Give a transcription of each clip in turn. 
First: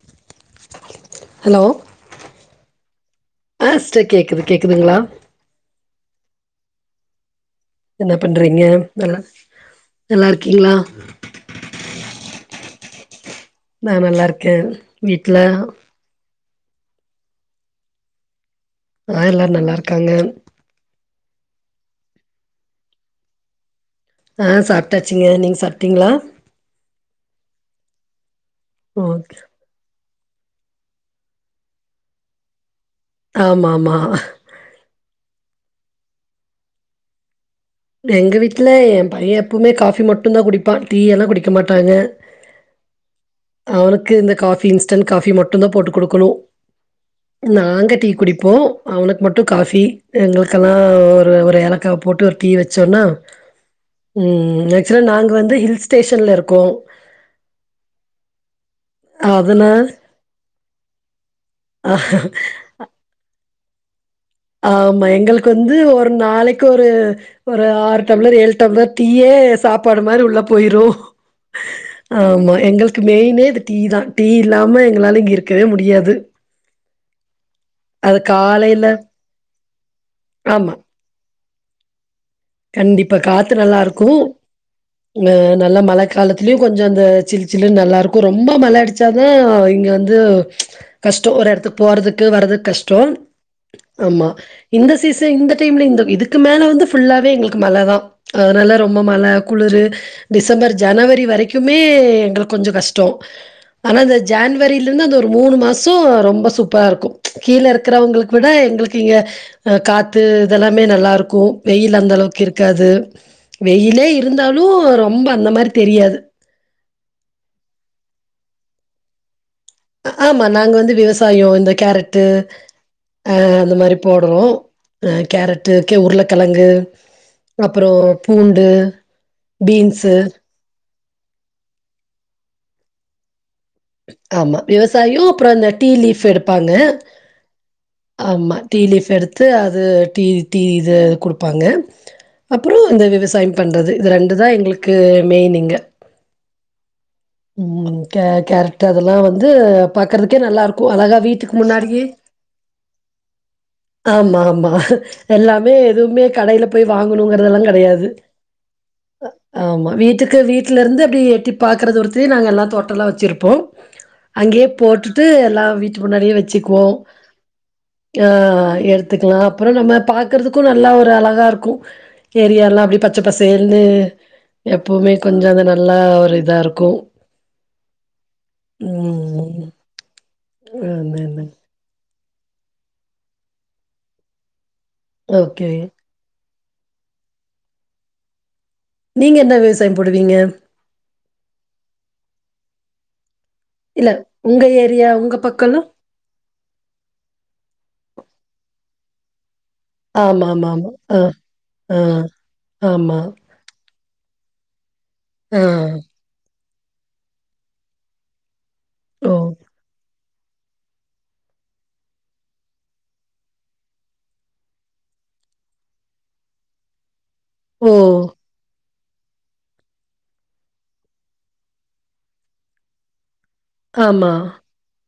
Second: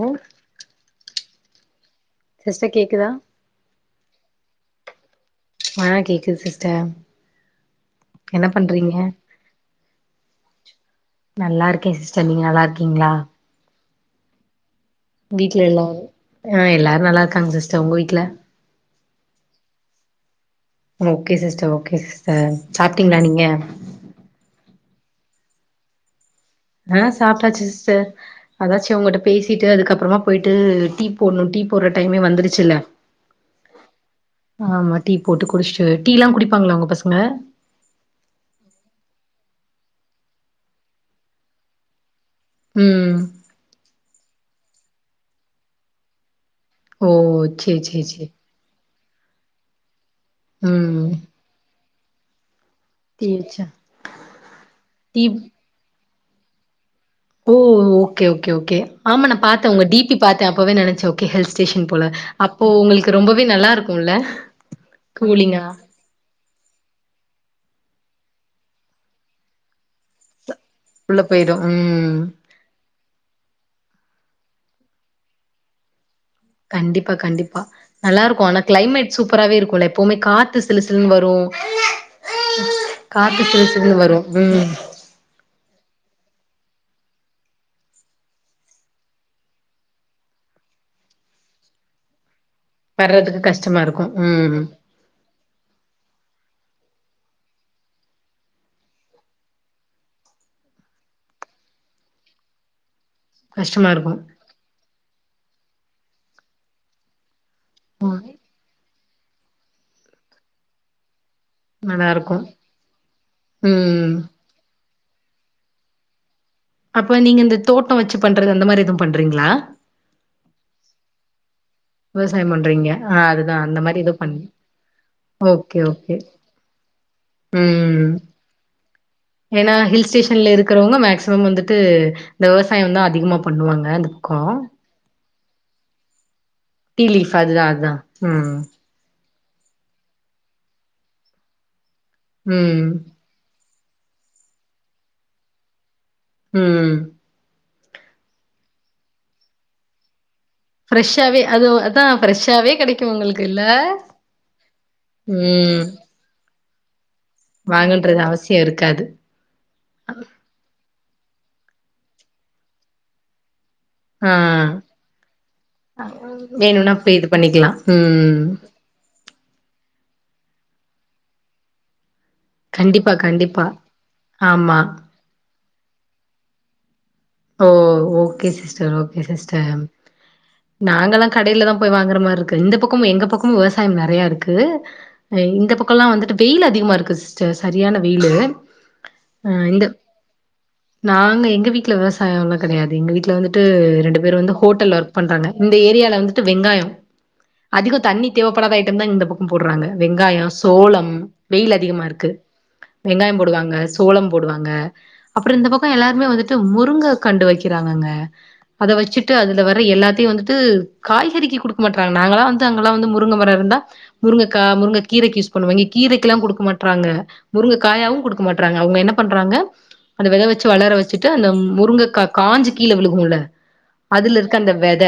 ஓ hello sister கேக்குதா ஆ sister கேக்குது கேக்குதுங்ளா ஆ கேக்குது சிஸ்டர் என்ன பண்றீங்க நல்லா நல்லாருக்கீங்ளா நல்லாருக்கே சிஸ்டர் நீங்க நல்லாருக்கீங்ளா நா நல்லாருக்கே வீட்ல எல்லாரு ஆ எல்லாரு நல்லாருக்காங்க சிஸ்டர் உங்க வீட்ல ஆ எல்லாரு நல்லாருக்காங்க ஓகே சிஸ்டர் ஓகே சிஸ்டர் சாப்ட்டீங்ளா நீங்க ஆ சாப்ட்டாச்சுங்க நீங்க சாப்ட்டீங்ளா ஆ சாப்ட்டாச்சு சிஸ்டர் அதாச்சு உங்கட்ட ஓகே பேசி டு அதுக்கப்றமா போயிட்டு டீ போட்ணு டீ போடுற டைமே வந்துருச்சுல்ல ஆமாமா ஆமா டீ போட்டு குடிச்ட்டு டீலா குடிப்பாங்ளா உங்க பசங்க எங்க வீட்ல எ பைய எப்பமே காஃபி மட்டு தா குடிப்பா டீயெல்லா குடிக்க மாட்டாங்க ம் அவனுக்கு இந்த காஃபி இன்ஸ்டன்ட் காஃபி மட்டுந்தா போட்டு குடுக்கணு ஓ சேரி நாங்க சேரி டீ சேரி குடிப்போ அவனுக்கு மட்டு காஃபி எங்களுக்கெல்லா ம் ஒரு ஒரு ஏலக்கா போட்டு ஒரு டீ வச் சோன்னா டீ வச்சா ம் ஆக்சுவலா நாங்க டீ வந்து ஹில்ஸ்டேஷன்ல இருக்கோ ஓ ஓகே ஓகே ஓகே ஆமா நா அதனா பாத்த உங்க டி பி பாத்தே அப்பவே நெனச்சே ஓகே ஹில்ஸ்டேஷன் ஆ போல அப்போ உங்களுக்கு ரொம்பவே நல்லாருக்குல்ல ஆமா எங்களுக்கு வந்து ஒரு நாளைக்கு ஒரு ஒரு ஆறு டம்ளர் ஏழு டம்ளர் டீயே சாப்பாடு மாரி உள்ள போயிரு உள்ள போயிடும். ம். ஆமா எங்களுக் கு மெயினே இது டீ தா டீ இல்லாம எங்களால இங்க இருக்கவே முடியாது கண்டிப்பா கண்டிப்பா அது நல்லாருக்கு ஆனா காலையில கிளைமேட் சூப்பராவே இருக்குல்ல எப்பவுமே காத்து ஆமா. சிலு சி டுன் வரு கண்டிப்பா. காத்து சிலு சிலுனு வரு நல்லாருக்கும். ம் அ நல்ல மழ காலத்திலயு கொஞ்சோ அந்த சிலு சிலுன் நல்லா இருக்கு ரொம்ப மழ அடிச்சா தா இங்க வந்து கஷ்டோ ஒரு எடத்துக்கு போறதுக்கு வர்றதுக்கு கஷ் டோ வர்றதுக்கு கஷ்டமா இருக்கும். ஆமா ம். இந்த சீசன் இந்த டைம்ல இந்த இதுக்கு மேல வந்து ஃபுல்லா வே எங்களுக் மழ தா அதனால ரொம்ப மழ குளுரு டிசம்பர் ஜனவரி வரைக்குமே எங்களுக்கு கொஞ்ச கஷ்டோ கஷ்டமா ஆனா அந்த இருக்கும். ஜான்வரியில இருந்து அந்த ஒரு மூணு மாசோ ரொம்ப சூப்பரா இருக்கு கீழ இருக்கறவங்களுக்கு விட எங்களுக்கு இங்க காத்து இதெல்லாமே நல்லா இருக்கு அந்த அளவுக்கு நல்லாருக்கும். இருக்காது வெயிலே ம். இருந்தாலு ரொம்ப அந்த மாரி தெரியாது அப்போ நீங்க இந்த தோட்டோ வச்சு பண்றது அந்த மாரி எதுவு பண்றீங்களா ஆமா நாங்க வந்து விவசாயோ இந்த கேரட்டு விவசாயம் பண்றீங்க. ஆ அ அதுதான் அந்த மாரி ஏதோ பண் போடுவோ அ கேரட்டு ஓகே, ஓகே. உருளக்கெழங்கு அப்புறோ ம். பூண்டு ஏன்னா பீன்ஸ் ஹில் ஸ்டேஷன்ல இருக்கிறவங்க மேக்சிமம் வந்துட்டு இந்தவிவசாயம் தா அதிகமா பண்ணுவாங்க அந்த பக்கோ ஆமா விவசாயு அப்புறோ இந்த டீ லீஃப் எடுப் ப்பாங்க டீ லீஃப் அதுதா அதுதா ஆமா ம் டீ லீஃப் எடுத் த்து அது டீ டீ இது குடுப்பாங்க அப்புறோ ம் அந்த விவசாயம் பண்றது இது ரெண்டு தா எங்களுக்கு மெயின்னிங்க ம் ம் கே கேரட் டு அதெல்லா வந்து பாக்கறதுக்கே நல்லா இருக்கு அழகா ஃப்ரெஷ்ஷாவே வீட்டுக்கு அது அதா முன்னாடியெ ஃப்ரெஷ்ஷாவே கெடைக்கு உங்களுக்கு இல்ல ஆமா ஆமா எல்லாமே ம் எதுவுமே கடையில போய் வாங்கணுங்கறதெல்லா கெடயாது வாங்கன்றது அவசியோ இருக்காது ஆமா வீட்டுக்கு வீட்டுலருந்து அப்டி எட்டி பாக்கற தூரத்திலேயே நாங்க எல்லா தோட்டலா வச்சுருப்போ ஆ அங்கே போட்டுட்டு எல்லா வீட்டுக்கு முன்னாடியே வச்சுக்குவோ வேணும்னா போய் இது பண்ணிக்கலா ஆ ம் எடுத் பாத்துக்கலா அப்புறோ நம்ம பாக்கறதுக்கு நல்லா ஒரு அழகாக இருக்கு ஏரியாலா அப்படியே கண்டிப்பா பச்ச கண்டிப்பா பசேல்லு ஆமா எப்பவுமே கொஞ்சோ அது நல்லா ஒரு இதா இருக்கு ஓ ஓகே சிஸ்டர் ஓகே ம். சிஸ்டர் நாங்கல்லா அதேதான். கடயில இங்கதா போய் வாங்கற மாரி இருக்கு இந்த பக்கமு எங்க பக்கமு விவசாயம் நெரய இருக்கு ஓகே. இந்த பக்கல்லா வந்துட் வெயிலு அதிகமா இருக்கு சிஸ்டர் சரியான வெயிலு நீங்க என்ன அ இந்த விவசாயம் போடுவீங்க நாங்க எங்க வீட்டுல விவசாயோ எல்லா கெடயாது எங்க வீட்டுல வந்து ட்டு இல்ல ரெண்டு பேரு வந்து உங்க ஹோட்டல்ல ஏரியா ஒர்க் உங்க பண்றாங்க இந்த பக்கம்லாம்? ஏரியால வந்து த்து வெங்காயோ அதிகோ தண்ணிதேவபடாத ஐட்டம் தா இந்த பக்கம் போடுறாங்க வெங்காயோ ஆமாமாமா. சோளம் ஆ, வெயில் ஆ, அதிகமா இருக்கு ஆமா. வெங்காயம் போடுவாங்க சோளம் போடுவாங்க அப்புறோ ஆ. இந்த பக்கோ எல்லாருமே வந்துட்டு முருங்க கண்டு வைக்கிறாங்கங்க அத ஓ, வச்சுட்டு அதுல வர எல்லாத் தி வந்துட்டு காய்கறிக்கு கொடுக்க மாட்றாங்க நாங்களா வந்து அங்கலா வந்து முருங்கமரோ இருந்தா முருங்கக்கா முருங்க கீரைக்கி யூஸ் பண்ணுவோ இங்கே கீரைக்கி எல்லா குடுக்க மாட்றாங்க முருங்க ஓ. காயாவு குடுக்க மாட்றாங்க அவ்ங்க என்ன பண்றாங்க அந்த வெத வச்சு வளர வச்சிட்டு அந்த முருங்க கா காஞ்சு கீழே விழுகுல்ல ஆமா. அதுல இருக்கு அந்த வெத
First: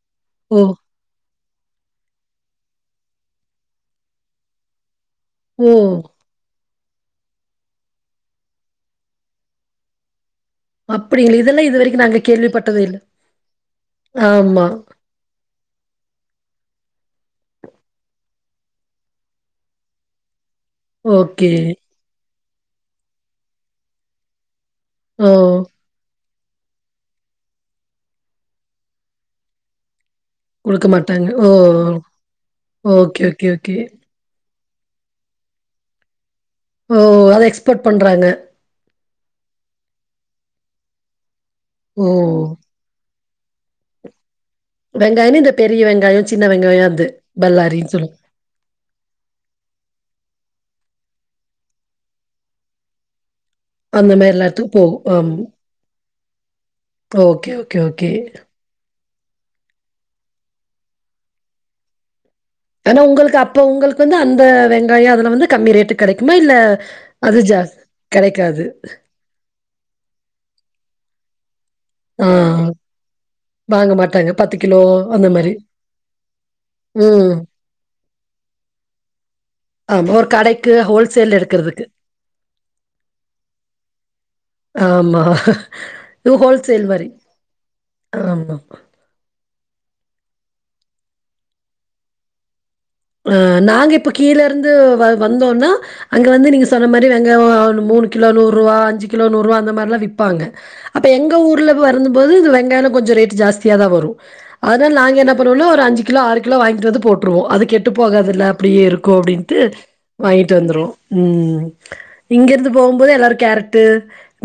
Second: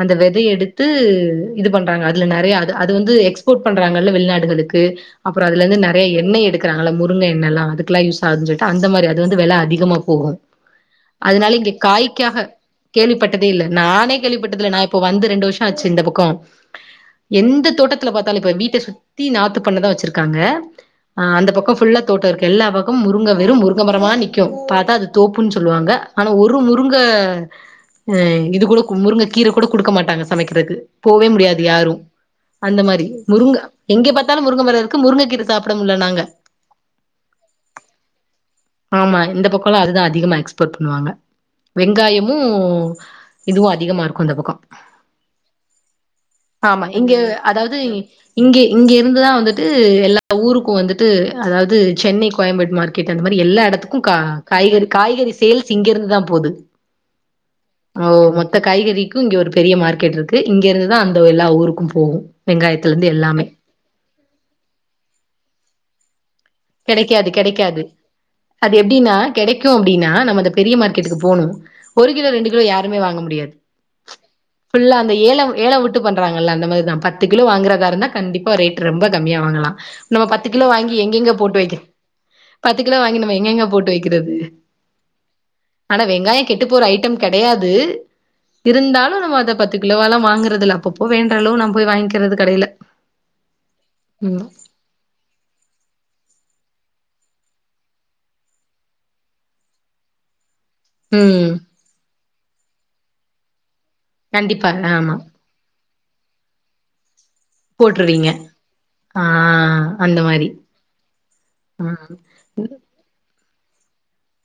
அந்த வெதய ஓ, எடுத்து இது பண்றாங்க அதுல நிறைய அது அது வந்து எக்ஸ்போர்ட் பண்றாங்கல்ல வெளிநாடுகளுக்கு அப்புறோ அது ஓ. இருந்து நெறைய என்ணை எடுக் கிராகாங்கள முருங்க எண்ணெல்லா வந்து அதுக்கெலா யூஸ் ஆகுன் சொல்ட்டு அந்த மாரி அது வந்து வில அதிகமா போகு அப்டிங்களா? அதனால இதெல்லாம் இங்க இதுவரைக்கும் நாங்க காய்க்காக கேள்விப்பட்டதே இல்ல. கேள்விப்பட்டதே இல்ல நானே ஆமா. கேள்விப்பட்டதில்ல நா இப்போ வந்து ரெண்டு வர்ஷோ ஆச்சு இந்த பக்கோ எந்த தோட்டத்துல பாத்தாலு இப்ப வீட்ட சுத்தி நாத்து பண்ணதா வச்சுருக்காங்க அ ஓகே. அந்த பக்கோ ஃபுல்ல தோட்டோ இருக்கு எல்லா பக்கமு முருங்க வெறு முருங்கமரமா நிக் க்கு பாத்தா அது ஓ. தோப்புன்னு சொல்லுவாங்க ஆனா ஒரு முருங்க இது கூட முருங்க கீர கூட குடுக்க மாட்டாங்க சமைக்கிறது குடுக்க மாட்டாங்க. போவே ஓ. முடியாது யாரு அந்த மாரி ஓகே, ஓகே, முருங்க ஓகே. எங்கே பாத் த்தாலு முருங்க மரோ இருக்கு முருங்கக்கீர சாப்ட முடியில நாங்க ஓ அத எக்ஸ்பர்ட் பண்ணுறாங்க ஆமா இந்த பக்கலா அதுதா அதிகமா எக்ஸ்போர்ட் பண்ணுவாங்க ஓ! வெங்காயமும் இதுவும் அதிகமாக இருக்கும் அந்த பக்கம் வெங்காயம்னு இந்த பெரிய வெங்காய சின்ன வெங்காய ஆமா அது இங்க அதாவது பல்லாரின்னு சொல்லுங்க இங்க இங்க இருந்துதா வந்துட்டு எல்லா ஊருக்கும் வந்துட்டு அதாவது சென்னை கோயம்பேடு மார்க்கெட் அந்த மாதிரி எல்லா இடத்துக்கும் அந்த கா மாரிலாம் இடத்துக்கு காய்கறி போகும். ஆம். காய்கறி சேல் இங்கிருந்துதா போகுது ஓகே ஓகே ஓகே காய்கறிக்கும் இங்க ஒரு பெரிய மார்க்கெட் இருக்கு இங்க இருந்துதா அந்த எல்லா ஊருக்கும் போகு வெங்காயத்துல ஆனா இருந்து உங்களுக்கு எல்லாமே அப்ப உங்களுக்கு வந்து அந்த வெங்காயம் அதெல்லா வந்து கம்மி ரேட்டு கிடைக்குமா இல்ல கிடைக்காது அது ஜாஸ் கிடைக்காது கெடைக்காது. அது எப்டின்னா கிடைக்கும் எப்டின்னா நம்ம அந்த பெரிய மார்க்கெட்டுக்கு போனும் ஒரு ஆ கிலோ ரெண்டு கிலோ யாருமே வாங்க முடியாது வாங்க மாட்டாங்க. கிலோ ஃபுல்லா அந்த ஏழ மாரி. ஏழ விட்டு பண்றாங்கல்ல அந்த மாதிரி தா பத்து ம். கிலோ வாங்குறதா இருந்தா கண்டிப்பா ரேட் ரொம்ப கம்மியா வாங்கலா. ஆமா. நம்ம ஒரு பத்து கிலோ கடைக்கு வாங்கி எங்கெங்க ஹோல்சேல் போட்டு வைக்க எடுக்கறதுக்கு. பத்து கிலோ வாங்கி நம்ம எங்க எங்க போட்டு வைக்கிறது ஆமா. ஆனா இது வெங்காய கெட்டு போற ஹோல்சேல் மாரி. ஐட்டம் கிடையாது ஆமா. இருந்தாலு நம்ம அத பத்தி பத்து கிலோவ எல்லா வாங்குறதுல்ல அப்போ வேண்றாலளோ நம் போய் வாங்கிக்கிறது கடையில அ நாங்க இப்ப கீழே ம் இருந்தூ வந்தோம்னா அங்க வந்து நீங்க சொன்ன மாதிரி வெங்கயம் மூணு கிலோ நூறு ரூவா அஞ்சு கிலோ ரூபா அந்த மாதிரி விற்பாங்க அப்ப எங்க ம் ஊர்ல வரும் போது இந்த வெங்காயம் கொஞ்ச ரேட் ஜாஸ்தியா தா வரும் கண்டிப்பா அதனால ஆமா நாங்க என்ன என்ன பண்ணுவோன்னா ஒரு அஞ்சி கிலோ ஆறு கிலோ வாங்கிட்டு வந்து போட்டுருவோ அதுக்கு கெட்டு போட்டுருவீங்க போகதுல்ல அப்டியே இருக்கும் ஆ அப்டின்ட்டு அந்த மாரி வாங்கிட்டு வந்துருவோ ம் ம் ம் போ எல்லாரும் கேரட்டு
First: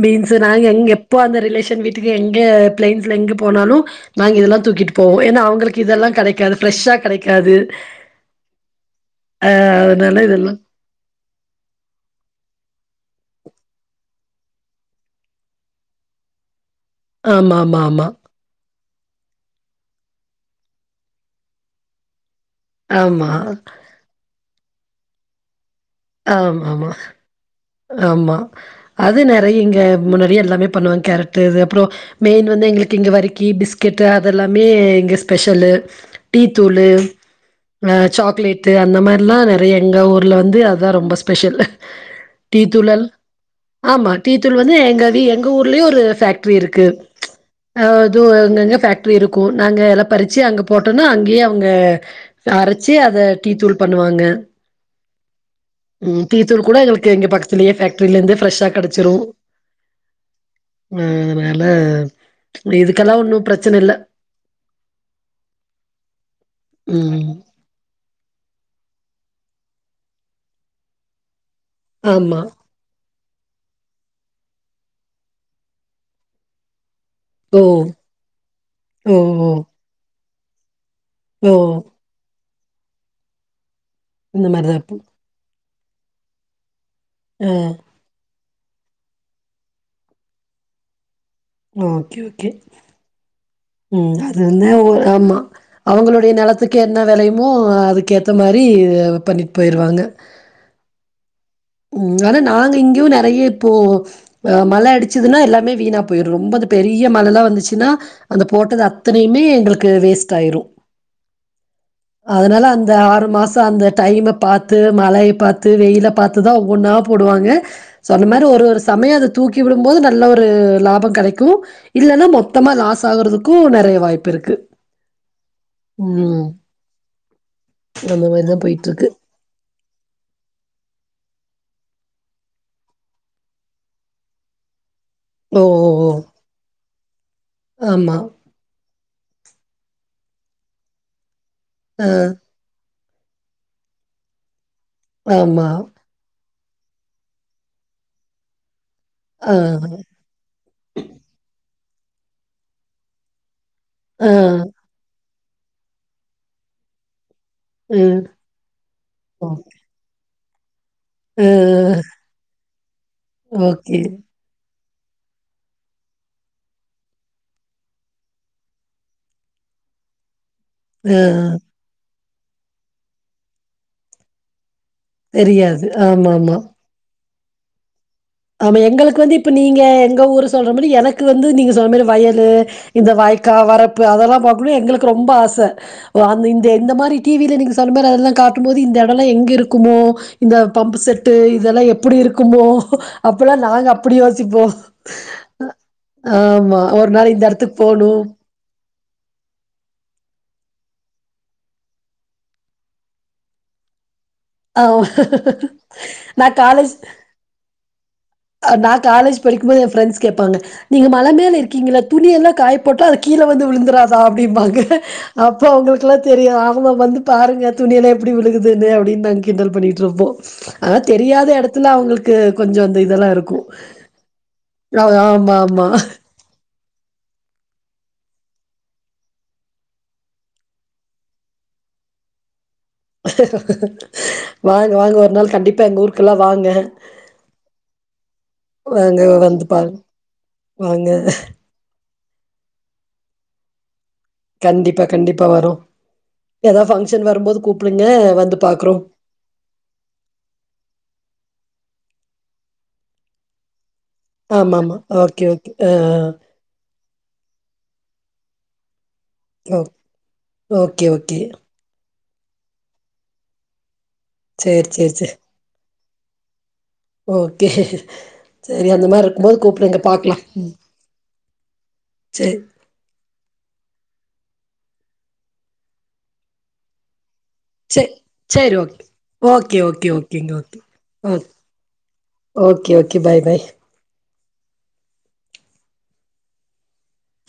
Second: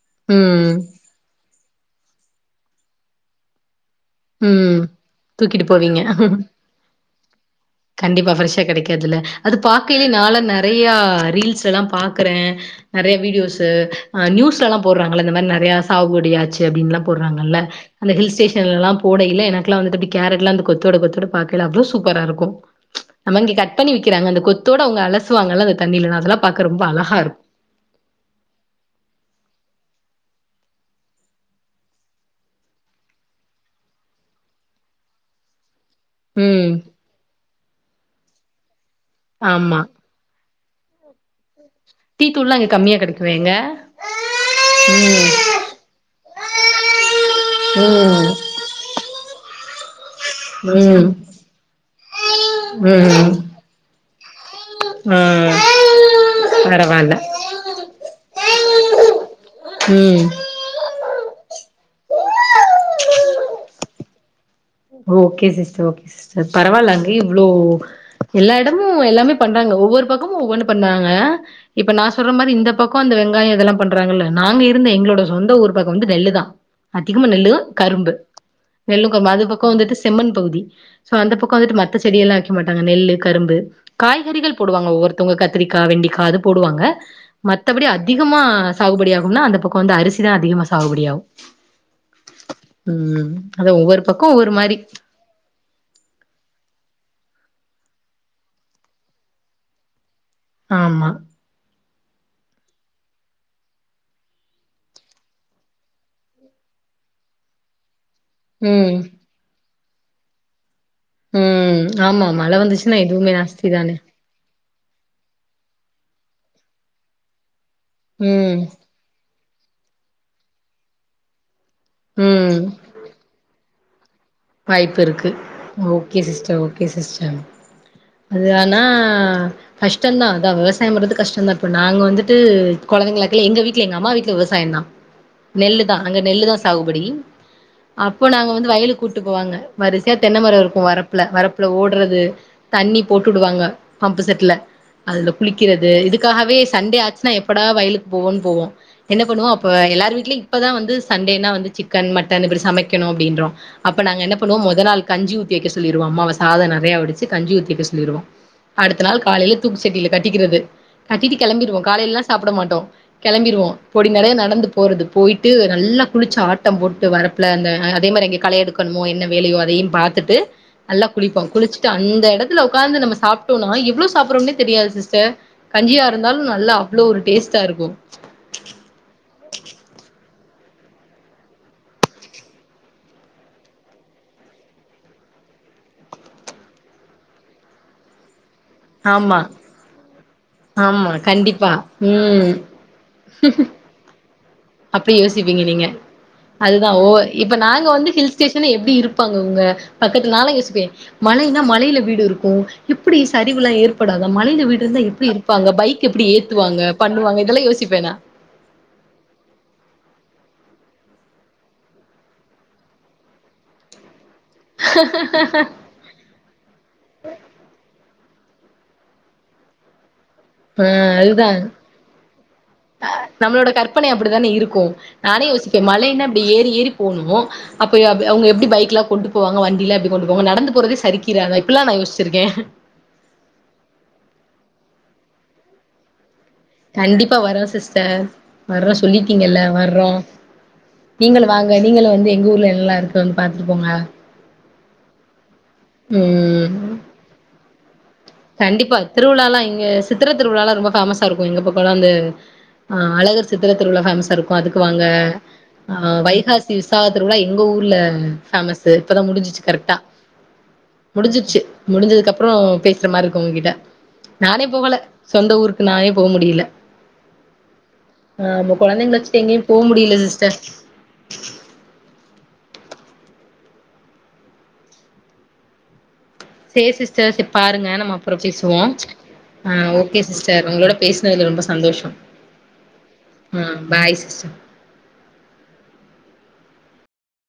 பீன்ஸ் நாங்க எங்க எப்போ அந்த ரிலேஷன் வீட்டு எங்க பிளைன்ஸ்ல எங்க போனாலு நாங்க இதெல்லா ம் தூக்கிட்டு போவோ ஏன்னா தூக்கிட்டு அவங்களுக்கு போவீங்க இதெல்லா கிடைக்காது ஃரெஷ்ஷா கிடைக்காது கண்டிப்பா ஃரெஷ் கிடைக்காதுல அது பாக்கயில அதனால நாள இதெல்லாம் நெறையா ரீல்ஸ் எல்லா பாக்குற நெறைய வீடியோஸ் நியூஸ்ல எல்லா போடுறாங்கள இந்த மாதிரி நெறைய சாகுபடியாச்சு அப்டினுல்லா போடுறாங்கல்ல ஆமாமாமா. அந்த ஹில்ஸ் டேஷன்ல எல்லா போட இல்ல எனக்குல்லா வந்துட்டுப்ப கேரட்லா அந்து கொத்தோட கொத்தோட பாக்குறப்ப அவ்ளோ சூப்பரா இருக்கும் ஆமா. ஆமா. நம்ம இங்க கட் பண்ணி வக்கிறாங்க அந்த கொத்தோட அவங்க அலசுவாங்கல்லா அந்த தண்ணியில ஆமா. அதெல்லா பாக்க ரொம்ப ஆமாமா, அழகா இருக்கும் ஆமா அது நெறைய இங்க முன்னாடியே எல்லாமே பண்ணுவாங்க கேரட்டு இது அப்பற மெயின் வந்து எங்களுக்கு இங்க வரிக்கி பிஸ்கெட்டு் அதெல்லாமே இங்க ஸ்பெஷல் டீ ம். தூள்ளு சாக்லேட் அந்த மாதிரி அதெல்லா நெறைய ஆமா. எங்க ஊருள்ள வந்து அதுதா ரொம்ப ஸ்பெஷல் டீ நாங்க கம்மியா தூளல் கிடைக்குங்க ஆமா டீ தூள் வந்து எங்க எங்க ஊர்லயு ஒரு ஃபேக்ட்ரி இருக்கு அ அது அங்கங்க ஃபேக்டரி இருக்கு நாங்க எல்லா பறிச்ச அங்க போட்டோம்னா ம் அங்கயே அவங்க ம் அரச்சி அத ம் டீ தூள் பண்ணுவாங்க ம் ம் டீத்தூள் கூட எங்களுக்கு பரவால்ல எங்க பக்கத்து பக்கத்ல ஃபேக்டரில இருந்து ஃபிரெஷா கிடைச்சிரும் ம் ஆ அதனால இதுக்கெல்லா ஒன்னும் பிரச்சன இல்ல ஓகே சிஸ்டர் ஓகே சிஸ்டர் பரவால்ல அங்கயு ம் இவ்ளோ எல்லா இடமும் எல்லாமே பண்றாங்க ஒவ்வொரு பக்கமும் ஒவ்வொன்னு பண்றாங்க இப்ப நா சொல்ற ஆமா மாதிரி இந்த பக்கம் கோ அந்த வெங்காயோ இதெல்லா பண்றாங்கல்ல நாங்க இருந்த எங்ளோட சொந்த ஊர் பக்கோ வந்து நெல்லுதா அதிகமா நெல்லு, ஓ கரும்பு நெல்லு ஓ கர்ம்பு அது ஓ பக்கோ வந்துட்டு செம்மண் பகுதி சோ அந்த ஓ பக்கோ வந்துட்டு மத்த செடியெல்லா வெக்க மாட்டாங்க நெல்லு, கரும்பு இந்த காய்கறிகள் மாரிதா போடுவாங்க இருக்கு ஒவ்வொரு த்தவ்ங்க கத்திரிக்கா, வெண்டிக்கா அது போடுவாங்க ஆ மத்தபடி அ திகமா சாகுபடி ஆகும்னா அந்த பக்கோ வந்து அரிசிதா அதிகமா சாகுபடி ஆவு ஓகே ஓகே ம் அதா ஒவ்வொரு ம் பக் அது வந்து ஒவ்வொர் ஆமா அவங்களுடைய நெலத்துக்கு என்ன வெளையுமோ அதுக்கேத்த மாரி அ பண்ணீட் போயிருவாங்க ஆமா ம் அதா நாங்க இங்கயு நெறைய இப்போ அ மழ அடிச்சுதுனா எல்லாமே வீணா போய்ரு ரொம்போ அது பெரிய மழல்லா வந்துச்சுன்னா அந்த போட்டது ம் அத்தனையுமே எங்களுக்கு வேஸ்ட் ஆய்ரு ம் ஆமா மழ அதுனால அந்த வந்துச்சுன்னா ஆறு எதுவுமே மாச நாஸ்தி அந்த தானே டைம பாத்து மழைய பாத்து வெயில பாத்துதா ஒவ்வொன்னா போடுவாங்க சொன்ன மாரி ம் ஒரு ஒரு சமயோ அது தூக்கி விடும்போது நல்ல ஒரு லாபோ கெடைக்கு இல்லனா ம் மொத்தமா லாஸ் ஆகறதுக்கு நெறைய வாய்ப்பிருக்கு வாய்ப்பிருக்கு ஓகே சிஸ்டர் ஓகே சிஸ்டர் அந்த மாரி அது தான் ஆனா போயிட்டுருக்கு. கஷ்டந்தா அதா விவசாயம் பண்றது கஷ்டந்தா இப்போ நாங்க வந்துட்டு கொழந்தைங்களா இர்க்கைல எங்க வீட்ல எங்க அம்மா வீட்ல விவசாயந்தா ஓ! நெல்லு ஓ! தா ஓ! அங்க நெல்லு தா சாகுபடி ஆமா. அப்போ நாங்க வந்து வயலுக் கூட்டு போவாங்க வருசையா தென்ன மரோ இருக்கு வரப்புல வரப்புல அ. ஓட்றது தண்ணி போட்டு உடுவாங்க பம்பு செட்ல அதுல ஆமா. குளிக்கிறது இதுக்காகவே சண்டே ஆச்சு னா எப்படா வயலுக்கு போவோன் போவோ என்ன பண்ணுவோ ஆ. அப்போ எல்லாரு வீட்லி இப்பதா வந்து சண்டேனா வந்து சிக்கன், மட்டன் இப்பிடி சமைக்கணு அப்டின்றோ அப்ப நாங்க ஆ. என்ன பண்ணுவோ மொத நாள் கஞ்சி ஊத்தி வெக்க சொல்லிருவோ அம்மாவ சாதோ நெறையா வடிச்சி கஞ்சி ஊத்தி வெக்க சொல்லிருவோ ம். அடுத்த நாள் ஓ. காலைல தூக்கு சட்டில கட்டிக்கிறது கட்டீட்டு அ. கெளம்பிருவோ காலைல்லா சாப்புட மாட்டோ கெளம்பிருவோ ஓகே. பொடி நடையா நடந்து போறது போய்ட்டு நல்லா குளிச்சு ஆட்டம் போட்டு வரப்புல அந்த அ அதே மாரி அங்க களையெடு க்கணுமோ என்ன வேலையோ அதையு பாத்துட்டு நல்லா அ. குளிப்போ குளிச்சி ட்டு அந்த எடத்துல ஒக்காந்து நம்ம சாப்ட்டோனா எவ்ளோ சாப்புட்றோனே தெரியாது சிஸ் டர் தெரியாது. கஞ்சியா இருந்தாலு ஆமாமா. நல்லா அவ்ளோ ஒரு டேஸ்ட்டா இருக்கு ஆமா எங்களுக்கு வந்து இப்ப நீங்க எங்க ஊரு சொல்ற மாரி எனக்கு வந்து நீங்க சொல்ற மாரி வயலு இந்த வாய்க்கா வரப்பு அதெல்லா பாக்கணுன் எங்களுக்கு ரொம்ப ஆச ஓ அந்த இந்த இந்த மாரி டி வி ல நீங்க சொன்ன மாரி அதெல்லா காட் டும்போது இந்த எடோலா ஆமா எங்க இருக்குமோ இந்த ஆமா பம்புசெட்டு கண்டிப்பா இதெல்லா ம் எப்பிடி இருக்குமோ அப்போல்லா நாங்க அப்புடி யோசிப்போ அப்பிடி யோசிப்பீங்க நீங்க அதுதா ஓ ஒரு நாள் இந்த இப்ப இடத்துக்கு நாங்க வந்து போணும். ஹில்ஸ் ஸ்டே ஷன் எப்டி இருப்பாங்க அவுங்க பக்கத்துல நாலா யோசிப்பே மலைனா மலைல வீடுருக்கு எப்பிடி சரிவுலா ஏற் படாத மலைல ஆ வீடு இர்ந்தா எப்பிடி இருப்பாங்க பைக் எப்பிடி நான் காலேஜ் ஏத்துவாங்க பண்ணுவாங்க இதெல்லா யோசிப்பே நா அ நா காலேஜ் படிக்கும்போது எ ஃப்ரெண்ட்ஸ் கேப்பாங்க நீங்க மல மேல இருக்கீங்கல்ல துணி எல்லா காய போட்டா அது கீழ வந்து விழுந்துறா தா அப்டிம்பாங்க அப்போ அவுங்களுக்கெல்லா தெரியாத் அவுங்க வந்து பாருங்க துணியெல்லா எப்பிடி விழுகுதுனு அப்டின் நாங் கிண்டல் பண்ணிகிட்ருப்போ ஆ ஆனா தெரியாத எடத்துல அவுங்களுக்கு கொஞ்சோ அ நம்மளோட கற்பனை அப்டித்தானே இருக்கு அ நானே ஆமா யோசிப்பே ஆமா. மலைனா அப்டி ஏறி ஏறி போனு அப்பய அப் அவுங்க எப்டி பைக்லா கொண்டு போவாங்க வண்டில எப்டி கொண்டு போவாங்க நடந்து போறதே சரிக்கிறாங்த இப்பெல்லா நா யோசிச்சிருக்கே வாங்க வாங்க ஒரு நாள் கண்டிப்பா எங்க ஊருக்கெல்லா வாங்க கண்டிப்பா வரோ சிஸ்டர் வர்றோ வாங்க சொல்லிட்டீங்கல்ல வந்து பாருங்க. வர்றோ வாங்க. நீங்க வாங்க அதா நீங்களு வந்து எங்க ஊர்ல என்னெல்லா இருக்குனு பாத்துட்டுபோங்க கண்டிப்பா கண்டிப்பா வரோ ம் ஏதாது பங்க்ஷன் வரும்போது கூப்புடுங்க வந் கண்டிப்பா திருவிழால்லா இங்க சித்திர திருவிழால்லா ரொம்ப ஃபேமஸா இருக்கு எங்க பக்கோல்லா அந்த ஆ அழகர் சித்திர திருவிழா ஃபேமஸா இருக்கு அதுக்கு ஆமாமா. வாங்க ஓகே ஓகே. ஆ வைகாசி விசாக திருவிழா எங்க ஊர்ல ஃபேமஸு இப்பதா முடிஞ்சி சி ஓ கரெக்டா ஓகே ஓகே. முடிஞ்சிச்சி முடிஞ்சதுக்கு அப்றோ பேசுற மாரி இருக்கு உங்ககிட்ட நானே சேரி போகல சேரி சேரி சொந்த ஊருக்கு நானே போக முடில ஓகே சேரி அந்த கொழந்தைங்கள மாரி வச்சுட்டு இருக்கு போது எங்கேயு போ கூப்புடுங்க முடியல பாக்கலா சிஸ்டர் சேரி சேரி சிஸ்டர்ஸ் பாருங்க சேரி நம்ம அப்றோ சேரி பேசுவோ ஓகே ஆ ஓகே சிஸ்டர் உங்களோட பேசுனதுல ஓகே ரொம்ப சந்தோஷோ ஓகே ஓகே பாய் பாய் ஆ பாய் சிஸ்டர்